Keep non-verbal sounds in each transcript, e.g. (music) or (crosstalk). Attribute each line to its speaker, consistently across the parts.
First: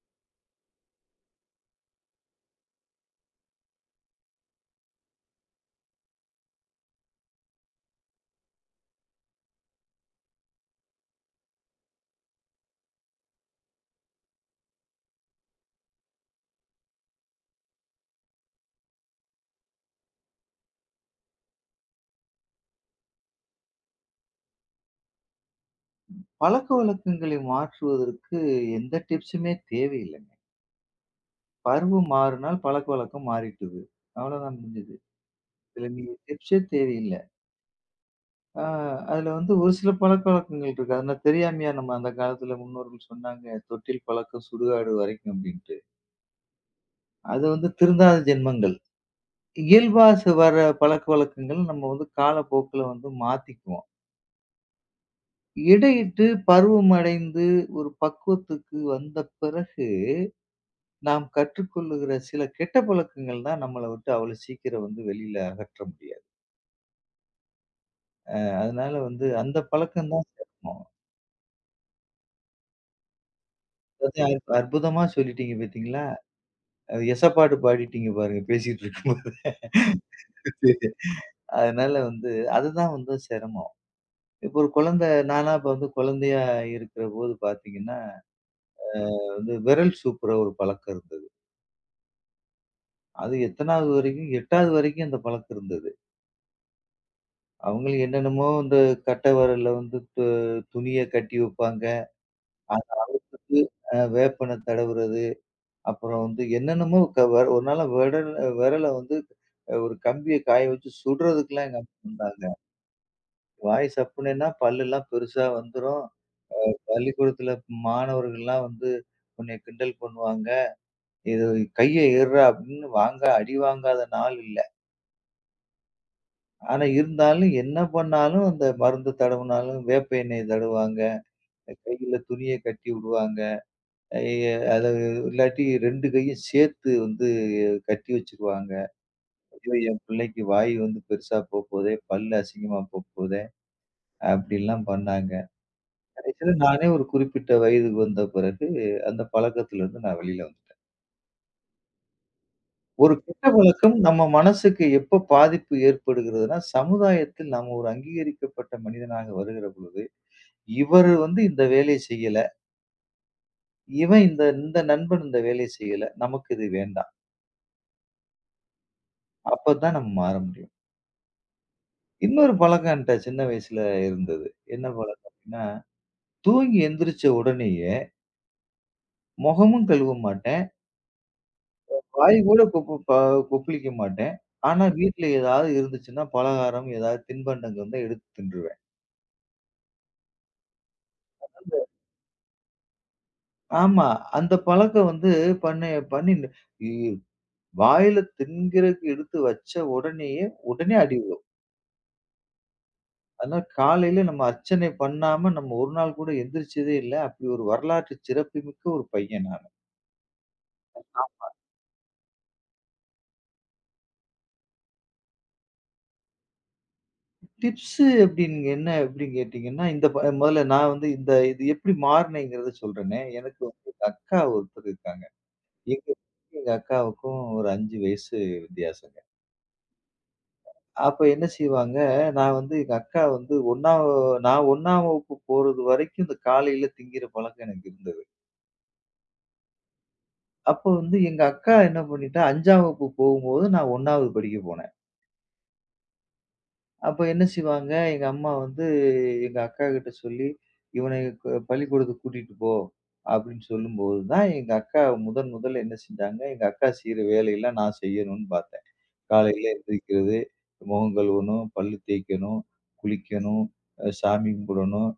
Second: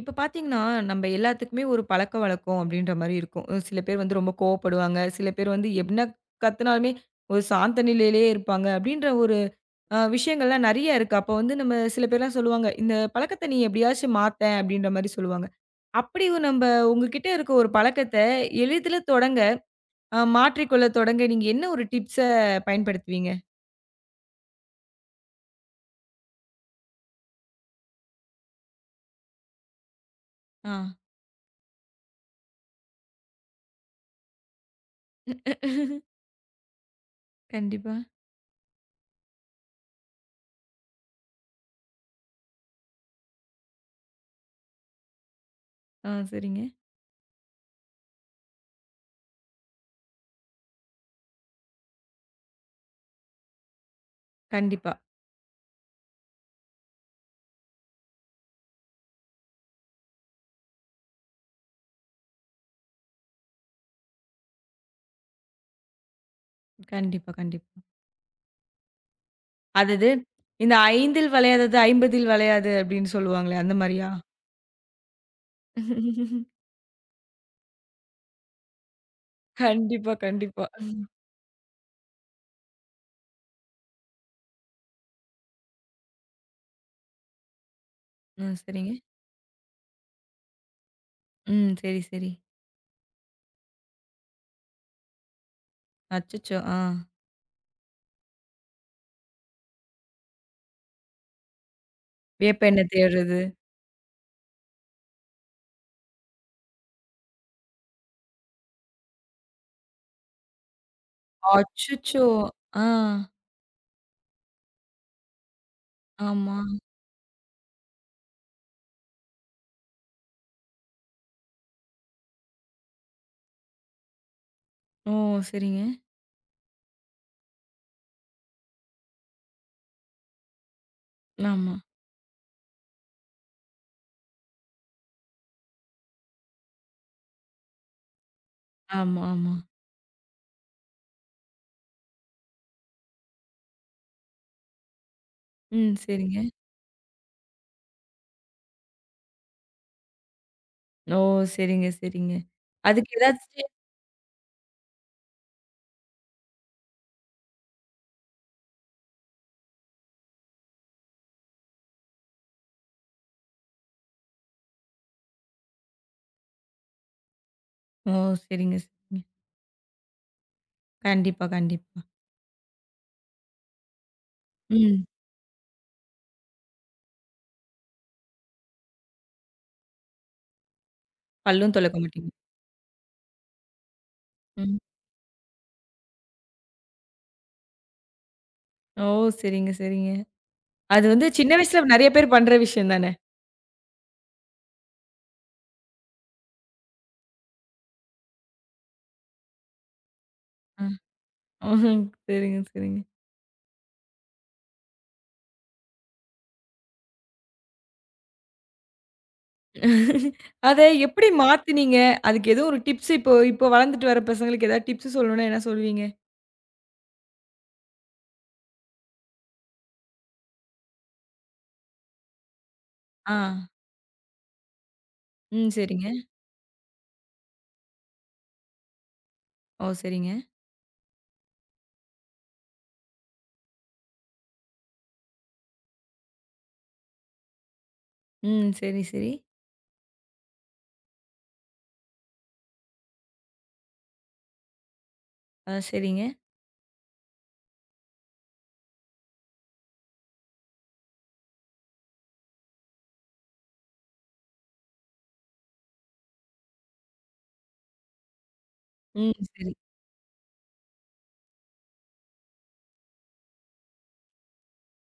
Speaker 1: இப்ப பார்த்தீங்கன்னா, நம்ம எல்லாத்துக்குமே ஒரு பழக்கவழக்கம் அப்படின்ற மாரி இருக்கும். ஒரு சில பேர் வந்து ரொம்ப கோவப்படுவாங்க. சில பேர் வந்து என்ன கத்துனாலுமே ஒரு சாந்த நிலையிலேயே இருப்பாங்க. அப்படின்ற ஒரு விஷயங்கள்லாம் நெறைய இருக்கு. அப்ப வந்து நம்ம சில பேர்லாம் சொல்லுவாங்க, "இந்த பழக்கத்த நீ எப்படியாச்சும் மாத்தேன்" அப்படின்ற மாரி சொல்லுவாங்க. அப்படி நம்ப உங்ககிட்ட இருக்க ஒரு பழக்கத்த எளிதில தொடங்க, மாற்றிக்கொள்ள தொடங்க நீங்க என்ன ஒரு டிப்ஸ பயன்படுத்துவீங்க?
Speaker 2: பழக்கவழக்கங்களை மாற்றுவதற்கு எந்த டிப்ஸுமே தேவையில்லைங்க.
Speaker 1: ஆ.
Speaker 2: பருவம் மாறுனால் பழக்கவழக்கம் மாறிட்டுது. அவ்வளோதான் முடிஞ்சுது. இதுல
Speaker 1: (laughs)
Speaker 2: நீங்க டிப்ஸே தேவையில்ல.
Speaker 1: கண்டிப்பா.
Speaker 2: ஆ அதுல வந்து ஒரு சில பழக்கவழக்கங்கள் இருக்கு. அது நான் தெரியாமையா நம்ம அந்த காலத்துல முன்னோர்கள் சொன்னாங்க, "தொட்டில் பழக்கம் சுடுகாடு வரைக்கும்" அப்படின்ட்டு.
Speaker 1: ஆ, சரிங்க.
Speaker 2: அது வந்து திருந்தாத ஜென்மங்கள். இயல்பா ச வர பழக்கவழக்கங்கள் நம்ம வந்து காலப்போக்குல வந்து மாத்திக்குவோம்.
Speaker 1: கண்டிப்பா.
Speaker 2: இடையிட்டு பருவமடைந்து ஒரு பக்குவத்துக்கு வந்த பிறகு நாம் கற்றுக்கொள்ளுகிற சில கெட்ட பழக்கங்கள் தான் நம்மள விட்டு அவ்வளோ சீக்கிரம் வந்து வெளியில அகற்ற முடியாது.
Speaker 1: கண்டிப்பா, கண்டிப்பா.
Speaker 2: அதனால வந்து அந்த
Speaker 1: அதது,
Speaker 2: பழக்கம் தான்
Speaker 1: இந்த
Speaker 2: சேக்கணும்.
Speaker 1: 5ல் வளையாதது 50ல் வளையாது அப்படின்னு சொல்லுவாங்களே அந்த மாரியா?
Speaker 2: அது அற்புதமா சொல்லிட்டீங்க பாத்தீங்களா?
Speaker 1: (laughs)
Speaker 2: அது எசப்பாட்டு பாடிட்டீங்க பாருங்க பேசிட்டு இருக்கும்போது.
Speaker 1: கண்டிப்பா, கண்டிப்பா.
Speaker 2: சரி. அதனால வந்து அதுதான் வந்து சிரமம். இப்போ ஒரு குழந்தை நான்லாம் இப்ப வந்து குழந்தையா இருக்கிறபோது பாத்தீங்கன்னா,
Speaker 1: ஆ, சரிங்க.
Speaker 2: வந்து விரல் சூப்புற ஒரு பழக்கம் இருந்தது.
Speaker 1: ம். சரி, சரி.
Speaker 2: அது எத்தனாவது வரைக்கும் 8வது வரைக்கும் அந்த பழக்கம் இருந்தது.
Speaker 1: அச்சச்சோ! ஆ.
Speaker 2: அவங்களும் என்னென்னமோ இந்த கட்டை விரல்ல வந்து துணிய கட்டி வைப்பாங்க.
Speaker 1: வேப்பெண்ணெய் தேடுறது.
Speaker 2: அதுக்கு வேப்பெண்ணெ தடவுறது, அப்புறம் வந்து என்னென்னமோ க வ ஒரு நாளா விரல வந்து ஒரு கம்பிய காய வச்சு சுடுறதுக்குலாம் எங்க
Speaker 1: அச்சச்சோ!
Speaker 2: அம்மா வந்தாங்க.
Speaker 1: ஆ.
Speaker 2: வாய் சப்புனேன்னா பல்லெல்லாம் பெருசா வந்துரும்.
Speaker 1: ஆமா.
Speaker 2: பள்ளிக்கூடத்துல மாணவர்கள்லாம் வந்து உன்னைய கிண்டல் பண்ணுவாங்க. இது கைய எட்றா அப்படின்னு வாங்க அடி வாங்காத நாள் இல்ல.
Speaker 1: ஓ! சரிங்க.
Speaker 2: ஆனா இருந்தாலும் என்ன பண்ணாலும் அந்த மருந்து தடவுனாலும் வேப்ப எண்ணெய தடவுவாங்க.
Speaker 1: ஆமா,
Speaker 2: கையில துணிய கட்டி விடுவாங்க. ஐ அத இல்லாட்டி 2 கையும் சேர்த்து வந்து கட்டி வச்சுருவாங்க.
Speaker 1: ஆமா, ஆமா.
Speaker 2: ஐயோ! என் பிள்ளைக்கு வாய் வந்து பெருசா போப்போதே! பல்லு அசிங்கமா போப்போதே! அப்படிலாம் பண்ணாங்க.
Speaker 1: ம். சரிங்க.
Speaker 2: கடைசில நானே ஒரு குறிப்பிட்ட வயதுக்கு வந்த பிறகு, அந்த பழக்கத்திலிருந்து நான் வெளியில வந்துட்டேன்.
Speaker 1: ஓ! சரிங்க, சரிங்க. அதுக்கு
Speaker 2: ஒரு கெட்ட
Speaker 1: ஏதாச்சு.
Speaker 2: பழக்கம் நம்ம மனசுக்கு எப்ப பாதிப்பு ஏற்படுகிறதுன்னா, சமுதாயத்தில் நாம ஒரு அங்கீகரிக்கப்பட்ட மனிதனாக வருகிற பொழுது, இவர் வந்து இந்த வேலைய செய்யல. இவன் இந்த இந்த நண்பன் இந்த வேலைய செய்யல. நமக்கு இது வேண்டாம்.
Speaker 1: ஓ! சரிங்க, சரிங்க.
Speaker 2: அப்பதான் நம்ம மாற முடியும்.
Speaker 1: கண்டிப்பா, கண்டிப்பா.
Speaker 2: இன்னொரு பழக்கம் என்ட்ட சின்ன வயசுல இருந்தது. என்ன
Speaker 1: ம்.
Speaker 2: பழக்கம் அப்டின்னா, தூங்கி எந்திரிச்ச உடனேயே மொகமும் கழுவ மாட்டேன்.
Speaker 1: பல்லும் துலக்க மாட்டீங்க.
Speaker 2: வாய் கூட கொப்பு ப கொப்பளிக்க மாட்டேன்.
Speaker 1: ம்.
Speaker 2: ஆனா வீட்ல ஏதாவது இருந்துச்சுன்னா, பலகாரம் ஏதாவது தின்பண்டங்கள் இருந்தா எடுத்து தின்றுவேன்.
Speaker 1: ஓ! சரிங்க, சரிங்க. அது வந்து சின்ன வயசுல நெறைய பேர் பண்ற விஷயம் தானே!
Speaker 2: ஆமா. அந்த பழக்கம் வந்து பண்ணி பண்ணி இ வாயில தின்கிறதுக்கு எடுத்து வச்ச உடனேயே, உடனே அடி விழும்.
Speaker 1: ம்ஹ்ம். சரிங்க, சரிங்க.
Speaker 2: அதனால காலையில நம்ம அர்ச்சனை பண்ணாம நம்ம ஒரு நாள் கூட எந்திரிச்சதே இல்ல. அப்படி ஒரு வரலாற்று சிறப்புமிக்க ஒரு பையன் நான்.
Speaker 1: அத எப்படி மாத்துனீங்க? அதுக்கு ஏதோ ஒரு டிப்ஸ் இப்போ இப்போ வளர்ந்துட்டு வர பசங்களுக்கு ஏதாவது டிப்ஸ் சொல்லணும்னா என்ன சொல்லுவீங்க?
Speaker 2: டிப்ஸு அப்டின்னு என்ன அப்டின்னு கேட்டீங்கன்னா, இந்த முதல்ல நான் வந்து இந்த இது எப்டி மாறுனேங்கிறத சொல்றேனே.
Speaker 1: ஆ.
Speaker 2: எனக்கு வந்து எங்க அக்கா ஒருத்தர் இருக்காங்க.
Speaker 1: ம். சரிங்க.
Speaker 2: எங்க எங்க அக்காவுக்கும் ஒரு 5 வயசு வித்தியாசங்க.
Speaker 1: ஓ! சரிங்க.
Speaker 2: அப்ப என்ன செய்வாங்க, நான் வந்து எங்க அக்கா வந்து 1ஆம் வகுப்பு போறது வரைக்கும் இந்த காலையில திங்கிற பழக்கம் எனக்கு இருந்தது.
Speaker 1: ம். சரி, சரி.
Speaker 2: அப்போ வந்து எங்க அக்கா என்ன பண்ணிட்டா, 5ஆம் வகுப்பு போகும்போது நான் 1வது படிக்க போனேன்.
Speaker 1: ஆ, சரிங்க.
Speaker 2: அப்ப என்ன செய்வாங்க, எங்க அம்மா வந்து எங்க அக்காகிட்ட சொல்லி, "இவன பள்ளிக்கூடத்துக்கு கூட்டிட்டு போ" அப்படின்னு சொல்லும்போது தான், எங்க அக்கா முதன் முதல்ல என்ன செஞ்சாங்க, எங்க அக்கா செய்ற வேலையெல்லாம் நான் செய்யணும்னு பார்த்தேன்.
Speaker 1: ம்.
Speaker 2: காலையில
Speaker 1: சரி.
Speaker 2: எந்திரிக்கிறது, முகம் கழுவணும், பல்லு தேய்க்கணும், குளிக்கணும், சாமி கும்பிடணும்,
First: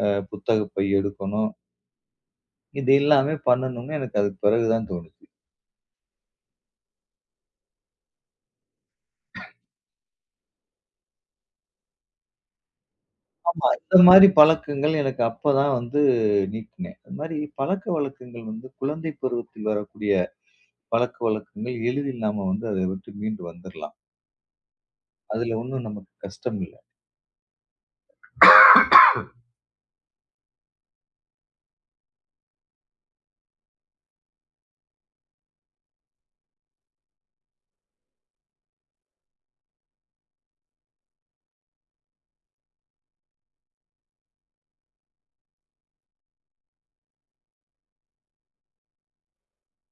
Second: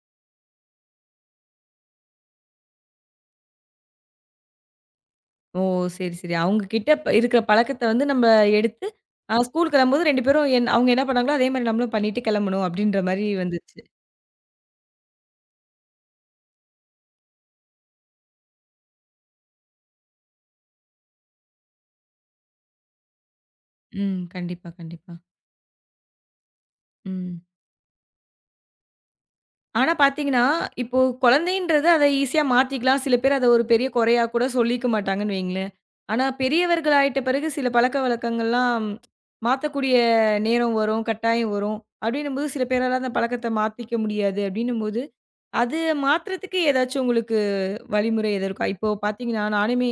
Speaker 2: புத்தக பை எடுக்கணும். இது எல்லாமே பண்ணணும்னு எனக்கு அதுக்கு பிறகு தான் தோணுச்சு.
Speaker 1: ஓ! சரி, சரி. அவங்க கிட்ட இருக்கிற பழக்கத்த வந்து நம்ம எடுத்து ஸ்கூல் கிளம்பும்போது 2 பேரும் அவங்க என்ன பண்ணாங்களோ அதே மாரி நம்மளும் பண்ணிட்டு கிளம்பணும் அப்படின்ற மாரி
Speaker 2: ஆமா,
Speaker 1: வந்துச்சு.
Speaker 2: இந்த மாரி பழக்கங்கள் எனக்கு அப்பதான் வந்து நீக்கினேன். அது மாரி பழக்கவழக்கங்கள் வந்து குழந்தை பருவத்தில் வரக்கூடிய பழக்க வழக்கங்கள் எளிதில் நாம வந்து அதை விட்டு மீண்டு வந்துரலாம்.
Speaker 1: ம். கண்டிப்பா, கண்டிப்பா.
Speaker 2: அதுல ஒண்ணும் நமக்கு கஷ்டம் இல்ல.
Speaker 1: ம். ஆனா பார்த்தீங்கன்னா, இப்போ குழந்தைன்றது அத ஈஸியா மாத்திக்கலாம். சில பேர் அத ஒரு பெரிய குறையா கூட சொல்லிக்க மாட்டாங்கன்னு வைங்களேன். ஆனா பெரியவர்கள் ஆயிட்ட பிறகு சில பழக்கவழக்கங்கள்லாம் மாத்தக்கூடிய நேரம் வரும், கட்டாயம் வரும். அப்டின்னும்போது சில பேரால அந்த பழக்கத்த மாத்திக்க முடியாது அப்டின்னும்போது, அது மாத்துறதுக்கு ஏதாச்சும் உங்களுக்கு வழிமுறை எதுவும் இருக்கா? இப்போ பார்த்தீங்கன்னா, நானுமே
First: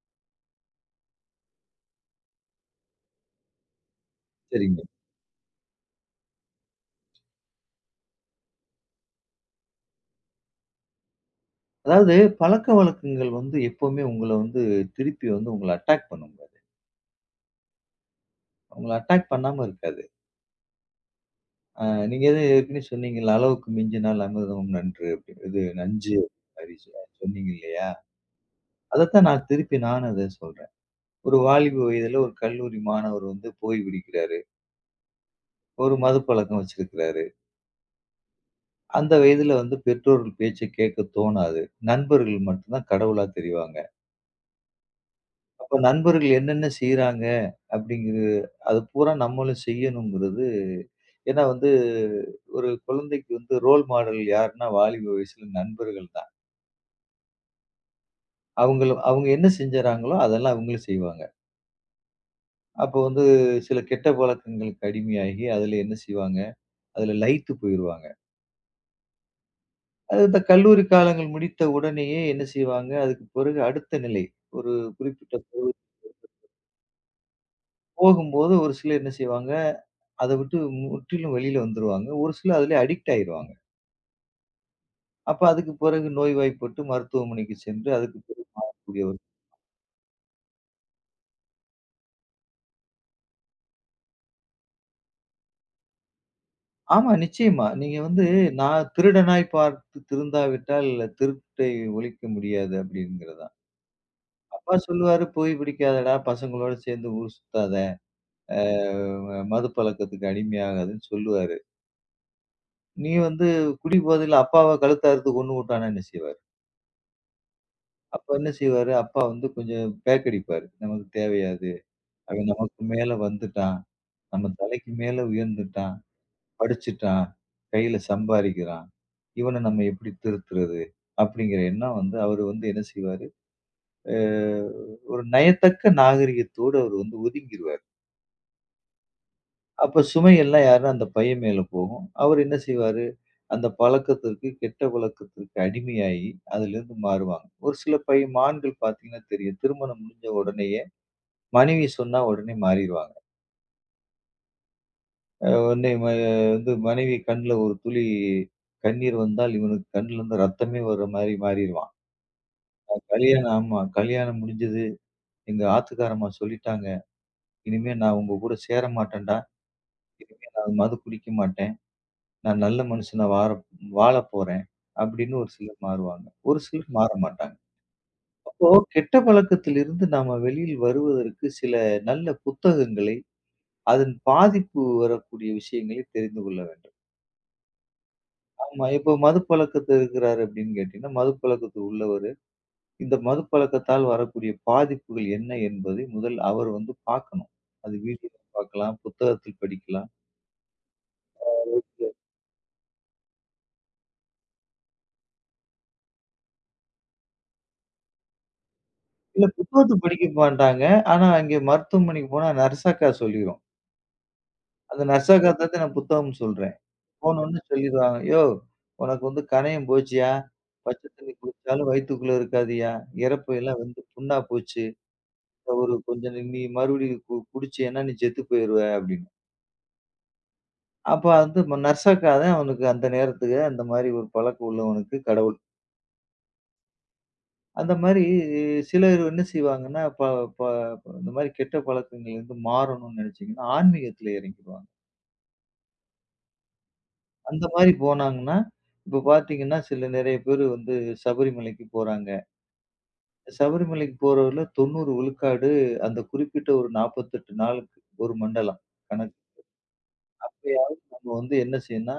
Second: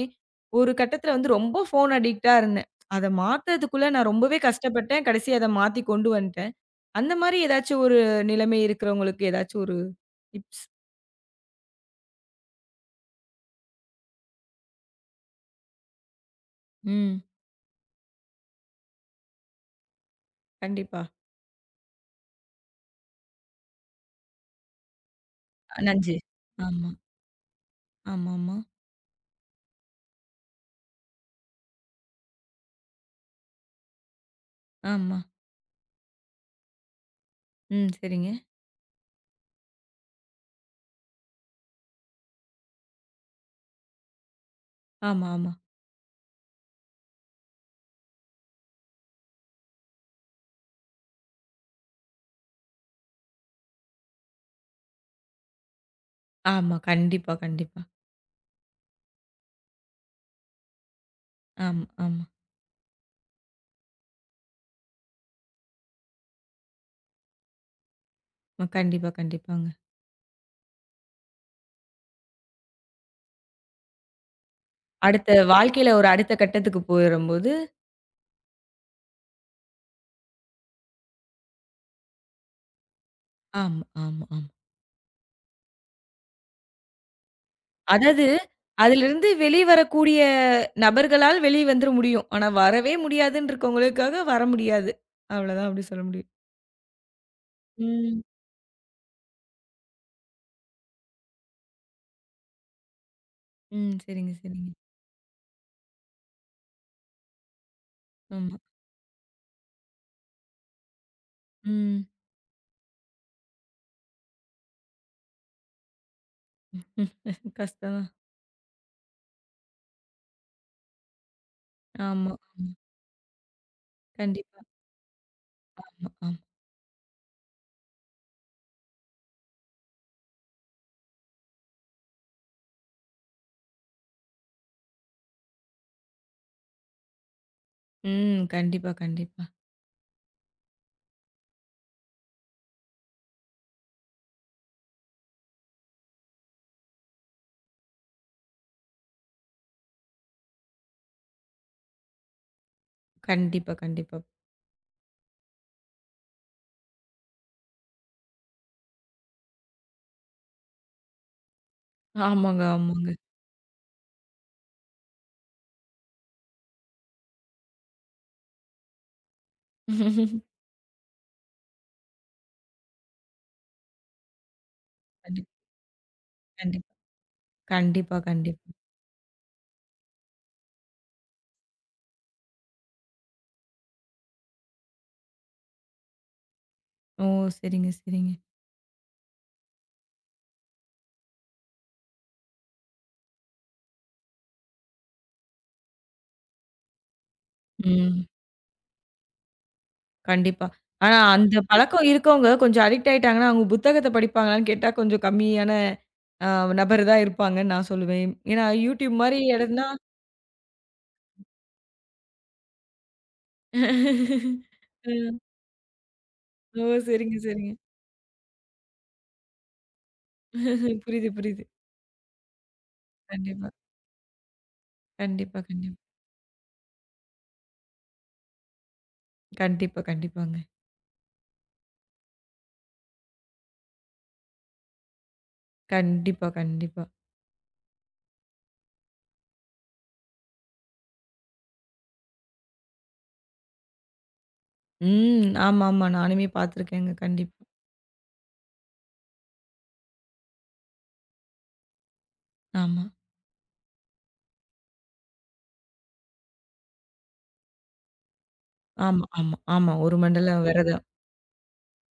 Speaker 1: ஒரு கட்டத்தில வந்து ரொம்ப ஃபோன் அடிக்ட்டா இருந்தேன். அத மாத்துறதுக்குள்ள நான் ரொம்பவே
Speaker 2: சரிங்க.
Speaker 1: கஷ்டப்பட்டேன். கடைசியா அத மாத்தி கொண்டு வந்துட்டேன். அந்த மாரி ஏதாச்சும் ஒரு நிலைமை இருக்கிறவங்களுக்கு ஏதாச்சும் ஒரு டிப்ஸ்?
Speaker 2: அதாவது பழக்கவழக்கங்கள் வந்து எப்பவுமே உங்கள வந்து திருப்பி வந்து உங்கள அட்டாக் பண்ணுங்க.
Speaker 1: ம்.
Speaker 2: உங்கள அட்டாக் பண்ணாம இருக்காது.
Speaker 1: கண்டிப்பா.
Speaker 2: அ நீங்க எதோ ஏற்கனவே சொன்னீங்கல்ல, "அளவுக்கு மிஞ்சினால் அமிர்தமும் நன்று" அப்படின்னு. இது
Speaker 1: அ, நஞ்சு.
Speaker 2: நஞ்சு மாரி
Speaker 1: ஆமா.
Speaker 2: சொன்னீங்க இல்லையா?
Speaker 1: ஆமாமா.
Speaker 2: அதத்தான் நான் திருப்பி நானும் அத சொல்றேன். ஒரு வாலிப வயதுல ஒரு கல்லூரி மாணவர் வந்து போய் விடுகிறாரு.
Speaker 1: ஆமா.
Speaker 2: ஒரு மதுப்பழக்கம் வச்சிருக்கிறாரு.
Speaker 1: ம். சரிங்க.
Speaker 2: அந்த வயதில வந்து பெற்றோர்கள் பேச்ச கேட்க தோணாது. நண்பர்கள் மட்டும் தான் கடவுளா தெரிவாங்க.
Speaker 1: ஆமா, ஆமா.
Speaker 2: அப்ப நண்பர்கள் என்னென்ன செய்றாங்க அப்படிங்கிறது, அது பூரா நம்மளும் செய்யணுங்கிறது ஏன்னா வந்து ஒரு குழந்தைக்கு வந்து ரோல் மாடல் யாருன்னா வாலிப வயசுல நண்பர்கள் தான்.
Speaker 1: ஆமா. கண்டிப்பா, கண்டிப்பா.
Speaker 2: அவங்களும் அவங்க என்ன செஞ்சறாங்களோ அதெல்லாம் அவங்களும் செய்வாங்க.
Speaker 1: ஆமா, ஆமா.
Speaker 2: அப்போ வந்து சில கெட்ட பழக்கங்களுக்கு அடிமையாகி அதுல என்ன செய்வாங்க, அதுல லயித்து போயிருவாங்க.
Speaker 1: கண்டிப்பா, கண்டிப்பாங்க.
Speaker 2: அது இந்த கல்லூரி காலங்கள் முடித்த உடனேயே என்ன செய்வாங்க, அதுக்கு பிறகு அடுத்த நிலை ஒரு குறிப்பிட்ட
Speaker 1: அடுத்த வாழ்க்கையில ஒரு அடுத்த கட்டத்துக்கு போயிறம்போது.
Speaker 2: போகும்போது ஒரு சிலர் என்ன செய்வாங்க, அத விட்டு முற்றிலும் வெளியில வந்துருவாங்க. ஒரு சிலர் அதிலே அடிக்ட் ஆயிருவாங்க.
Speaker 1: ஆமா, ஆமா, ஆமா.
Speaker 2: அப்ப அதுக்கு பிறகு நோய்வாய்ப்பட்டு மருத்துவமனைக்கு சென்று அதுக்கு
Speaker 1: அதாவது
Speaker 2: பிறகு
Speaker 1: அதிலிருந்து வெளிவரக்கூடிய நபர்களால் வெளிய வந்துர முடியும். ஆனா வரவே முடியாதுன்னு இருக்கவங்களுக்காக வர முடியாது. அவ்வளதான் அப்படி சொல்ல முடியும்.
Speaker 2: ஆமா, நிச்சயமா. நீங்க
Speaker 1: ம்.
Speaker 2: வந்து நான் திருடனாய் பார்த்து திருந்தாவிட்டால் திருட்டை ஒழிக்க முடியாது அப்படிங்கிறது தான்.
Speaker 1: ம். சரிங்க, சரிங்க.
Speaker 2: அப்பா சொல்லுவாரு, "புகை பிடிக்காதடா, பசங்களோட சேர்ந்து ஊர் சுத்தாத,
Speaker 1: ஆமா.
Speaker 2: அ மது பழக்கத்துக்கு அடிமையாகாதன்னு" சொல்லுவாரு.
Speaker 1: ம்.
Speaker 2: நீ வந்து குடி போதையில அப்பாவ கழுத்த அறுத்து கொன்னுபுட்டான்னா என்ன செய்வாரு?
Speaker 1: (laughs) கஷ்டம் தான்.
Speaker 2: அப்ப என்ன செய்வாரு, அப்பா வந்து கொஞ்சம் பேக் அடிப்பாரு. நமக்கு தேவையாது.
Speaker 1: ஆமா.
Speaker 2: அவன் நமக்கு மேல வந்துட்டான். நம்ம
Speaker 1: கண்டிப்பா.
Speaker 2: தலைக்கு மேல உயர்ந்துட்டான்.
Speaker 1: ஆமா, ஆமா.
Speaker 2: படிச்சுட்டான். கையில சம்பாரிக்கிறான். இவன நம்ம எப்படி திருத்துறது? அப்படிங்கிற எண்ணம் வந்து அவரு வந்து என்ன செய்வாரு, அ ஒரு நயத்தக்க நாகரிகத்தோடு அவரு வந்து ஒதுங்கிருவாரு.
Speaker 1: ம். கண்டிப்பா, கண்டிப்பா.
Speaker 2: அப்ப சுமை எல்லாம் யாருன்னா அந்த பையன் மேல போகும். அவரு என்ன செய்வாரு, அந்த பழக்கத்திற்கு, கெட்ட பழக்கத்திற்கு அடிமையாகி அதிலிருந்து மாறுவாங்க. ஒரு சில பை ஆண்கள் பார்த்தீங்கன்னா தெரியும். திருமணம் முடிஞ்ச உடனேயே மனைவி சொன்னா உடனே மாறிருவாங்க.
Speaker 1: கண்டிப்பா, கண்டிப்பா.
Speaker 2: அ உடனே ம வந்து மனைவி கண்ல ஒரு துளி கண்ணீர் வந்தால், இவனுக்கு கண்லருந்து ரத்தமே வர்ற மாரி மாறிருவான்.
Speaker 1: ஆமாங்க,
Speaker 2: அ
Speaker 1: ஆமாங்க.
Speaker 2: கல்யாணம் ஆமா. கல்யாணம் முடிஞ்சது. எங்க ஆத்துக்காரம்மா சொல்லிட்டாங்க. இனிமே நான் உங்க கூட சேர மாட்டேன்டா. இனிமே நான் மது குடிக்க மாட்டேன். நான் நல்ல மனுஷனா வாழப் போறேன். அப்படின்னு ஒரு
Speaker 1: கண்டிப்பா,
Speaker 2: சிலர் மாறுவாங்க. ஒரு சிலர்
Speaker 1: கண்டிப்பா.
Speaker 2: மாற மாட்டாங்க.
Speaker 1: கண்டிப்பா,
Speaker 2: அப்போ
Speaker 1: கண்டிப்பா.
Speaker 2: கெட்ட பழக்கத்திலிருந்து நாம வெளியில் வருவதற்கு சில நல்ல புத்தகங்களை, அதன் பாதிப்பு வரக்கூடிய விஷயங்களை தெரிந்து கொள்ள வேண்டும்.
Speaker 1: ஓ! சரிங்க, சரிங்க.
Speaker 2: ஆமா. இப்போ மது பழக்கத்துல இருக்கிறாரு அப்படின்னு கேட்டீங்கன்னா, மது பழக்கத்துக்கு உள்ளவரு. இந்த மது பழக்கத்தால் வரக்கூடிய பாதிப்புகள் என்ன என்பதை முதல் அவர் வந்து பார்க்கணும். அது
Speaker 1: ம்.
Speaker 2: வீடியோல பார்க்கலாம், புத்தகத்தில் படிக்கலாம்.
Speaker 1: கண்டிப்பா. ஆனா அந்த பழக்கம் இருக்கவங்க கொஞ்சம் அடிக்ட் ஆயிட்டாங்கன்னா, அவங்க புத்தகத்த படிப்பாங்களான்னு கேட்டா கொஞ்சம் கம்மியான அ நபர் தான் இருப்பாங்கன்னு நான் சொல்லுவேன். ஏன்னா YouTube மாரி
Speaker 2: இல்ல
Speaker 1: இடம்னா.
Speaker 2: புத்தகத்தில் படிக்க மாட்டாங்க. ஆனா அங்கே மருத்துவமனைக்கு போனா நர்ஸ் அக்கா சொல்லிரும்.
Speaker 1: (laughs)
Speaker 2: அந்த நர்ஸ்
Speaker 1: ம்.
Speaker 2: அக்கா தான் நான் புத்தகம்னு சொல்றேன்.
Speaker 1: ஓ! சரிங்க,
Speaker 2: போனோனே
Speaker 1: சரிங்க.
Speaker 2: சொல்லிருவாங்க. "யோவ்! உனக்கு வந்து கணையம் போச்சுயா. பச்சை
Speaker 1: புரியுது,
Speaker 2: தண்ணி
Speaker 1: புரியுது.
Speaker 2: குடிச்சாலும் வயித்துக்குள்ள இருக்காதுயா. இரைப்பை
Speaker 1: கண்டிப்பா,
Speaker 2: எல்லாம் வந்து புண்ணா போச்சு.
Speaker 1: கண்டிப்பா, கண்டிப்பா.
Speaker 2: ஒரு கொஞ்சம் நீ மறுபடியும் குடிச்சேன்னா நீ செத்து போயிருவ" அப்படின்னு.
Speaker 1: கண்டிப்பா, கண்டிப்பாங்க.
Speaker 2: அப்ப வந்து நற்சக்கா தான் அவனுக்கு அந்த நேரத்துக்கு அந்த மாரி ஒரு பழக்கம் உள்ளவனுக்கு கடவுள்.
Speaker 1: கண்டிப்பா, கண்டிப்பா.
Speaker 2: அந்த மாரி சிலர் என்ன செய்வாங்கன்னா, ப ப இந்த மாரி கெட்ட பழக்கங்கள்லேருந்து மாறணும்னு நெனச்சீங்கன்னா, ஆன்மீகத்தில இறங்கிருவாங்க.
Speaker 1: ம். ஆமாமா. நானுமே பார்த்துருக்கேங்க. கண்டிப்பா.
Speaker 2: அந்த மாரி போனாங்கன்னா, இப்ப பார்த்தீங்கன்னா, சில நெறைய பேர் வந்து சபரிமலைக்கு போறாங்க.
Speaker 1: ஆமா.
Speaker 2: சபரிமலைக்கு போறவர்ல 90 விழுக்காடு அந்த குறிப்பிட்ட ஒரு 48 நாளுக்கு ஒரு மண்டலம்
Speaker 1: ஆமா,
Speaker 2: கணக்கு.
Speaker 1: ஆமா, ஆமா. 1 மண்டலம்
Speaker 2: அப்பயாவது
Speaker 1: விரதம்.
Speaker 2: நம்ம வந்து என்ன செய்யணும்னா,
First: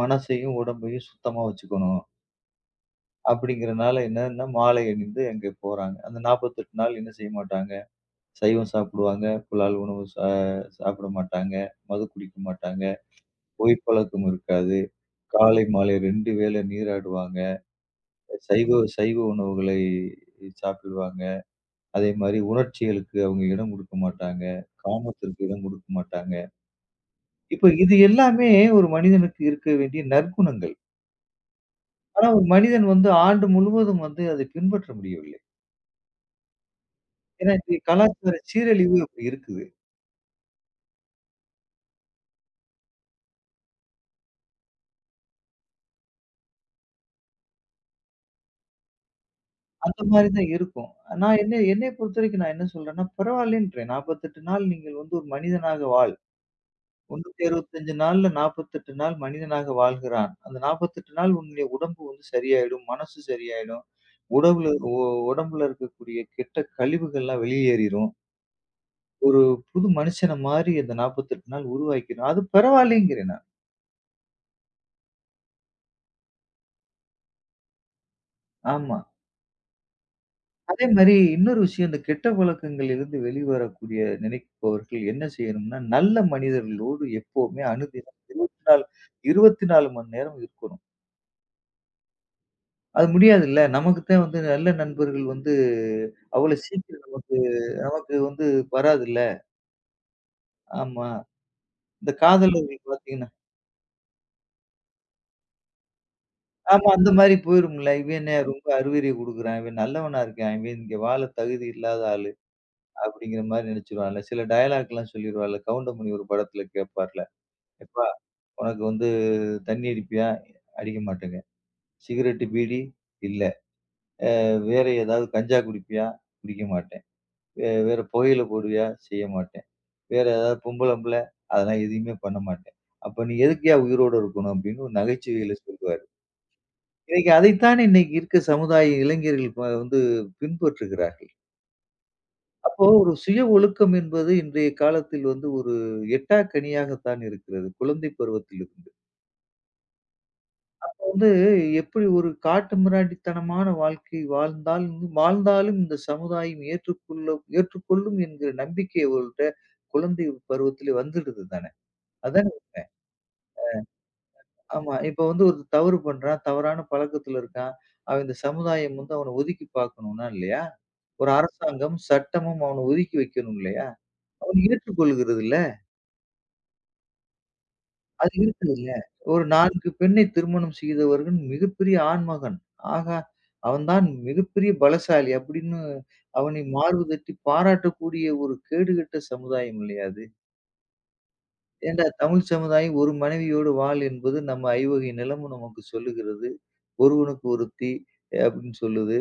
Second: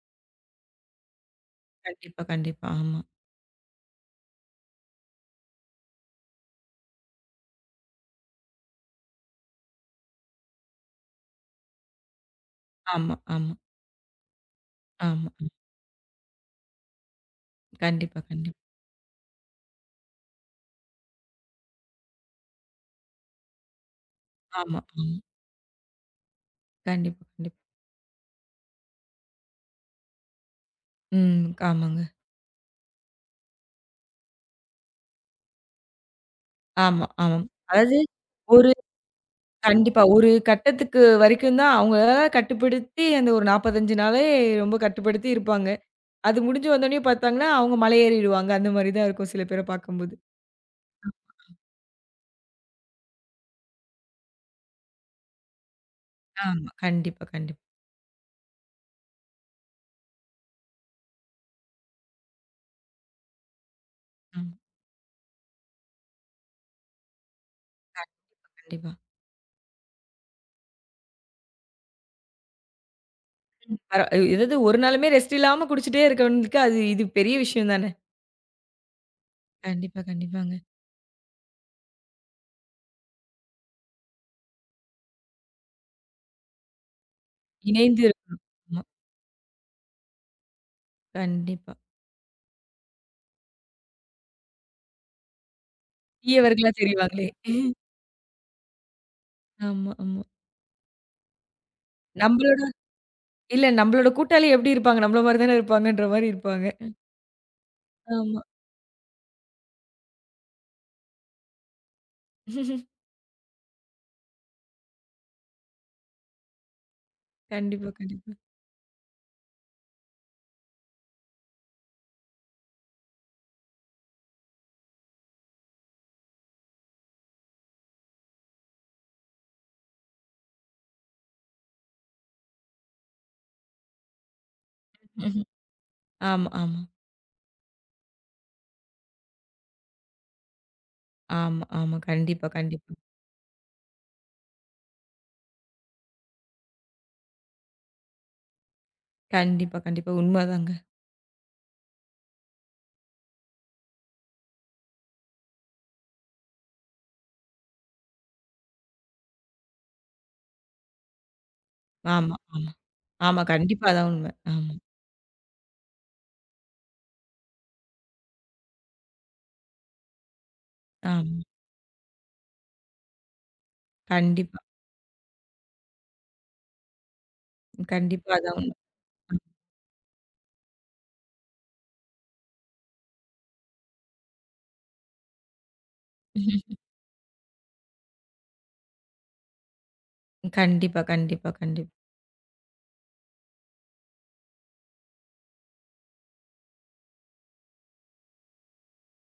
Speaker 2: மனசையும், உடம்பையும் சுத்தமா வச்சுக்கணும்.
Speaker 1: கண்டிப்பா, கண்டிப்பா. ஆமா,
Speaker 2: அப்படிங்கிறனால என்னன்னா, மாலை அணிந்து அங்கே போறாங்க. அந்த 48 நாள் என்ன செய்ய மாட்டாங்க, சைவம் சாப்பிடுவாங்க. புலால் உணவு சாப்பிட மாட்டாங்க. மது குடிக்க மாட்டாங்க.
Speaker 1: ஆமா, ஆமா,
Speaker 2: பொய்ப்பழக்கம் இருக்காது.
Speaker 1: ஆமா. ம்.
Speaker 2: காலை, மாலை 2 வேளை நீராடுவாங்க.
Speaker 1: கண்டிப்பா, கண்டிப்பா.
Speaker 2: சைவ சைவ உணவுகளை சாப்பிடுவாங்க. அதே மாரி உணர்ச்சிகளுக்கு அவங்க இடம் கொடுக்க மாட்டாங்க.
Speaker 1: ஆமா, ஆமா.
Speaker 2: காமத்திற்கு இடம் கொடுக்க மாட்டாங்க.
Speaker 1: கண்டிப்பா, கண்டிப்பா.
Speaker 2: இப்ப இது எல்லாமே ஒரு மனிதனுக்கு இருக்க வேண்டிய நற்குணங்கள்.
Speaker 1: ம். ஆமாங்க.
Speaker 2: ஆனா ஒரு மனிதன் வந்து ஆண்டு முழுவதும் வந்து அதை பின்பற்ற முடியவில்லை.
Speaker 1: ஆமா, ஆமாம்.
Speaker 2: ஏன்னா, இன்னைக்கு
Speaker 1: அதாவது
Speaker 2: கலாச்சார
Speaker 1: ஒரு
Speaker 2: சீரழிவு அப்படி இருக்குது.
Speaker 1: கண்டிப்பா. ஒரு கட்டத்துக்கு வரைக்கும் தான் அவங்களால கட்டுப்படுத்தி அந்த ஒரு 45 நாளே ரொம்ப கட்டுப்படுத்தி இருப்பாங்க. அது முடிஞ்சு வந்தோனே பார்த்தாங்கன்னா, அவங்க மலை ஏறிடுவாங்க. அந்த மாரி தான் இருக்கும் சில பேர
Speaker 2: அந்த
Speaker 1: பார்க்கும்போது.
Speaker 2: மாரி தான் இருக்கும். நான் என்ன என்னைய பொறுத்தவரைக்கும் நான் என்ன சொல்றேன்னா, பரவாயில்லன்றேன். 48 நாள் நீங்கள் வந்து ஒரு மனிதனாக வாழ்.
Speaker 1: ஆமா. கண்டிப்பா, கண்டிப்பா.
Speaker 2: 365 நாள்ல 48 நாள் மனிதனாக வாழ்கிறான். அந்த 48 நாள் உன்னுடைய உடம்பு வந்து சரியாயிடும், மனசு சரியாயிடும்.
Speaker 1: ஆமா.
Speaker 2: உடவுல ஒ உடம்புல இருக்கக்கூடிய கெட்ட கழிவுகள்லாம் வெளியேறிரும்.
Speaker 1: கண்டிப்பா, கண்டிப்பா.
Speaker 2: ஒரு புது மனுஷன மாரி அந்த 48 நாள் உருவாக்கிரும். அது பரவாயில்லைங்கிறேன் நான்.
Speaker 1: பர எதாவது ஒரு நாளுமே ரெஸ்ட் இல்லாம குடிச்சிட்டே இருக்கவனுக்கு அது இது பெரிய விஷயம் தானே!
Speaker 2: ஆமா.
Speaker 1: கண்டிப்பா, கண்டிப்பாங்க.
Speaker 2: அதே மாரி இன்னொரு விஷயம், இந்த கெட்ட பழக்கங்களிலிருந்து வெளிவரக்கூடிய நினைப்பவர்கள் என்ன செய்யணும்னா, நல்ல மனிதர்களோடு எப்பவுமே
Speaker 1: இணைந்து
Speaker 2: அணுதினம்
Speaker 1: இருக்கணும். ஆமா,
Speaker 2: 24 மணி நேரம் இருக்கணும்.
Speaker 1: கண்டிப்பா.
Speaker 2: அது முடியாதுல்ல. நமக்கு தான் வந்து நல்ல நண்பர்கள் வந்து அவ்வளோ
Speaker 1: தீயவர்களா
Speaker 2: சீக்கிரம்
Speaker 1: தெரிவாங்களே!
Speaker 2: நமக்கு நமக்கு வந்து வராதுல்ல.
Speaker 1: ஆமா, ஆமா.
Speaker 2: ஆமா. இந்த
Speaker 1: நம்பளோட
Speaker 2: காதலர்கள் பார்த்தீங்கன்னா
Speaker 1: இல்ல நம்பளோட கூட்டாளி எப்படி இருப்பாங்க? நம்பள மாரி தானே இருப்பாங்கன்ற மாரி இருப்பாங்க.
Speaker 2: ஆமா அந்த மாரி போயிரும்ல. இவன் என்ன
Speaker 1: ஆமா.
Speaker 2: ரொம்ப அறிவுரை குடுக்குறான். இவன் நல்லவனா இருக்கான். இவன் இங்க வாழ தகுதி இல்லாத ஆளு. அப்படிங்கிற மாரி நெனைச்சுருவான்ல. சில டயலாக்லாம் சொல்லிருவான்ல. கவுண்டமணி ஒரு படத்துல கேட்பார்ல.
Speaker 1: கண்டிப்பா,
Speaker 2: "எப்பா!
Speaker 1: கண்டிப்பா.
Speaker 2: உனக்கு வந்து தண்ணி அடிப்பியா?" அடிக்க மாட்டேங்க. சிகரெட்டு, பீடி இல்ல. வேற ஏதாவது கஞ்சா குடிப்பியா? குடிக்க மாட்டேன். வேற புகையில போடுவியா? செய்ய மாட்டேன். வேற ஏதாவது பொம்பளம் புள்ள? அதெல்லாம் எதுவுமே பண்ண மாட்டேன். அப்ப நீ எதுக்குய்யா உயிரோட இருக்கணும்?" அப்படின்னு ஒரு நகைச்சுவையில சொல்லுவாரு.
Speaker 1: ஆமா, ஆமா,
Speaker 2: இன்னைக்கு அதைத்தானே இருக்க சமுதாய இளைஞர்கள் வந்து பின்பற்றுகிறார்கள்.
Speaker 1: ஆமா, ஆமா. கண்டிப்பா,
Speaker 2: அப்போ
Speaker 1: கண்டிப்பா.
Speaker 2: ஒரு சுய ஒழுக்கம் என்பது இன்றைய காலத்தில் வந்து ஒரு எட்டாக்கனியாகத்தான் இருக்கிறது. குழந்தை பருவத்தில் இருந்து.
Speaker 1: கண்டிப்பா, கண்டிப்பா. உண்மதாங்க.
Speaker 2: வந்து எப்படி ஒரு காட்டுமிராண்டித்தனமான வாழ்க்கை வாழ்ந்தாலும் இந்த சமுதாயம் ஏற்றுக்கொள்ளும் என்கிற நம்பிக்கை அவர்கள்ட்ட குழந்தை பருவத்திலே வந்துடுது தானே.
Speaker 1: ஆமா,
Speaker 2: அதானே
Speaker 1: ஆமா. ஆமா, கண்டிப்பா அதான் உண்ம. ஆமா,
Speaker 2: ஆமா. இப்ப வந்து ஒரு தவறு பண்றான், தவறான பழக்கத்துல இருக்கான். அவன் இந்த சமுதாயம் வந்து அவன ஒதுக்கி பார்க்கணும்னா இல்லையா? ஒரு
Speaker 1: ஆமா.
Speaker 2: அரசாங்கம், சட்டமும் அவன ஒதுக்கி வைக்கணும் இல்லையா?
Speaker 1: கண்டிப்பா,
Speaker 2: அவன் ஏற்றுக்கொள்கிறது இல்ல.
Speaker 1: கண்டிப்பா
Speaker 2: அது
Speaker 1: அதான் உண்ம.
Speaker 2: இருக்குதுல்ல. ஒரு 4 பெண்ணை திருமணம் செய்தவர்கள் மிகப்பெரிய ஆண்மகன். ஆகா! அவன் தான் மிகப்பெரிய பலசாலி அப்படின்னு அவனை மார்பு தட்டி பாராட்டக்கூடிய ஒரு கேடுகெட்ட சமுதாயம் இல்லையா அது.
Speaker 1: கண்டிப்பா, கண்டிப்பா, கண்டிப்பா.
Speaker 2: ஏன்டா தமிழ் சமுதாயம் ஒரு மனைவியோடு வாழ் என்பது நம்ம ஐவகை நிலமும் நமக்கு சொல்லுகிறது. ஒருவனுக்கு ஒருத்தி அப்படின்னு சொல்லுது.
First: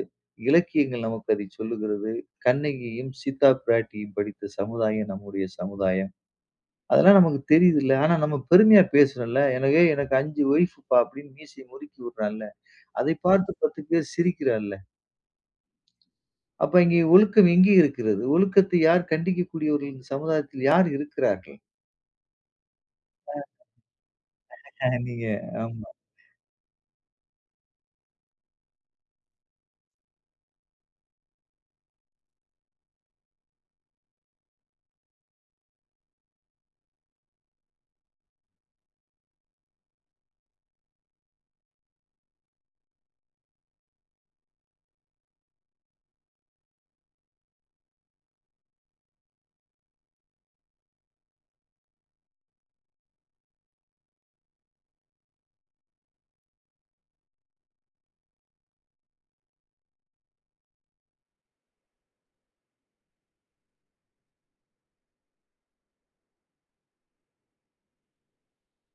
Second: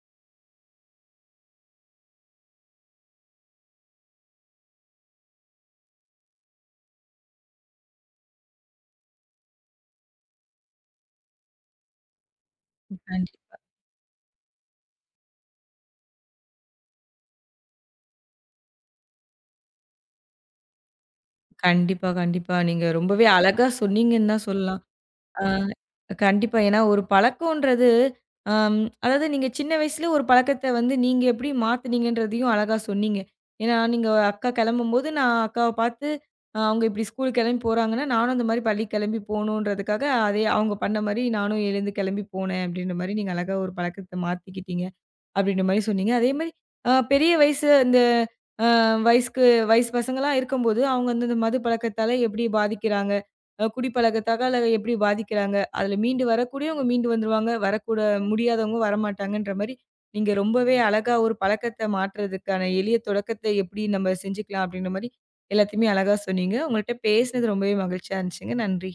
Speaker 2: இலக்கியங்கள் நமக்கு அதை சொல்லுகிறது. கண்ணகியும் சீதா பிராட்டியும் படித்த சமுதாயம் நம்முடைய சமுதாயம். அதெல்லாம் நமக்கு தெரியுதுல்ல. ஆனா நம்ம பெருமையா பேசுறோம்ல. "எனக்கு எனக்கு 5 ஒய்ஃப்ப்பா" அப்படின்னு மீசைய முறுக்கி விடுறான்ல. அதை
Speaker 1: கண்டிப்
Speaker 2: பார்த்து 10 பேர் சிரிக்கிறான்ல. அப்ப இங்கே ஒழுக்கம் எங்கே இருக்கிறது? ஒழுக்கத்தை யார் கண்டிக்கக்கூடியவர்கள் இந்த சமுதாயத்தில் யார் இருக்கிறார்கள்?
Speaker 1: கண்டிப்பா, கண்டிப்பா. நீங்க ரொம்பவே அழகா சொன்னீங்கன்னு தான் சொல்லலாம்.
Speaker 2: நீங்க
Speaker 1: ஆ,
Speaker 2: ஆமா.
Speaker 1: கண்டிப்பா. ஏன்னா ஒரு பழக்கம்ன்றது அம் அதாவது நீங்க சின்ன வயசுல ஒரு பழக்கத்த வந்து நீங்க எப்படி மாத்துனீங்கன்றதையும் அழகா சொன்னீங்க. ஏன்னா நீங்க அக்கா கிளம்பும்போது நான் அக்காவ பார்த்து அவங்க இப்படி ஸ்கூல் கிளம்பி போறாங்கன்னா, நானும் அந்த மாரி பள்ளிக்கு கிளம்பி போணுன்றதுக்காக அதே அவங்க பண்ண மாரி நானும் எழுந்து கிளம்பி போனேன் அப்படின்ற மாரி நீங்க அழகா ஒரு பழக்கத்த மாத்திக்கிட்டீங்க. அப்படின்ற மாரி சொன்னீங்க. அதே மாரி பெரிய வயசு இந்த அ வயசுக்கு வயசு பசங்கலாம் இருக்கும்போது, அவங்க வந்து இந்த மது பழக்கத்தால எப்படி பாதிக்கிறாங்க? குடிப்பழக்கத்தால எப்படி பாதிக்கிறாங்க? அதுல மீண்டு வரக்கூடியவங்க மீண்டு வந்துருவாங்க. முடியாதவங்க வரமாட்டாங்கன்ற மாரி, நீங்க ரொம்பவே அழகா ஒரு பழக்கத்த மாற்றுறதுக்கான எளிய தொடக்கத்தை எப்படி நம்ம செஞ்சுக்கலாம்? அப்படின்ற மாரி எல்லாத்தையுமே அழகா சொன்னீங்க. உங்கள்ட்ட பேசினது ரொம்பவே மகிழ்ச்சியா இருந்துச்சுங்க. நன்றி.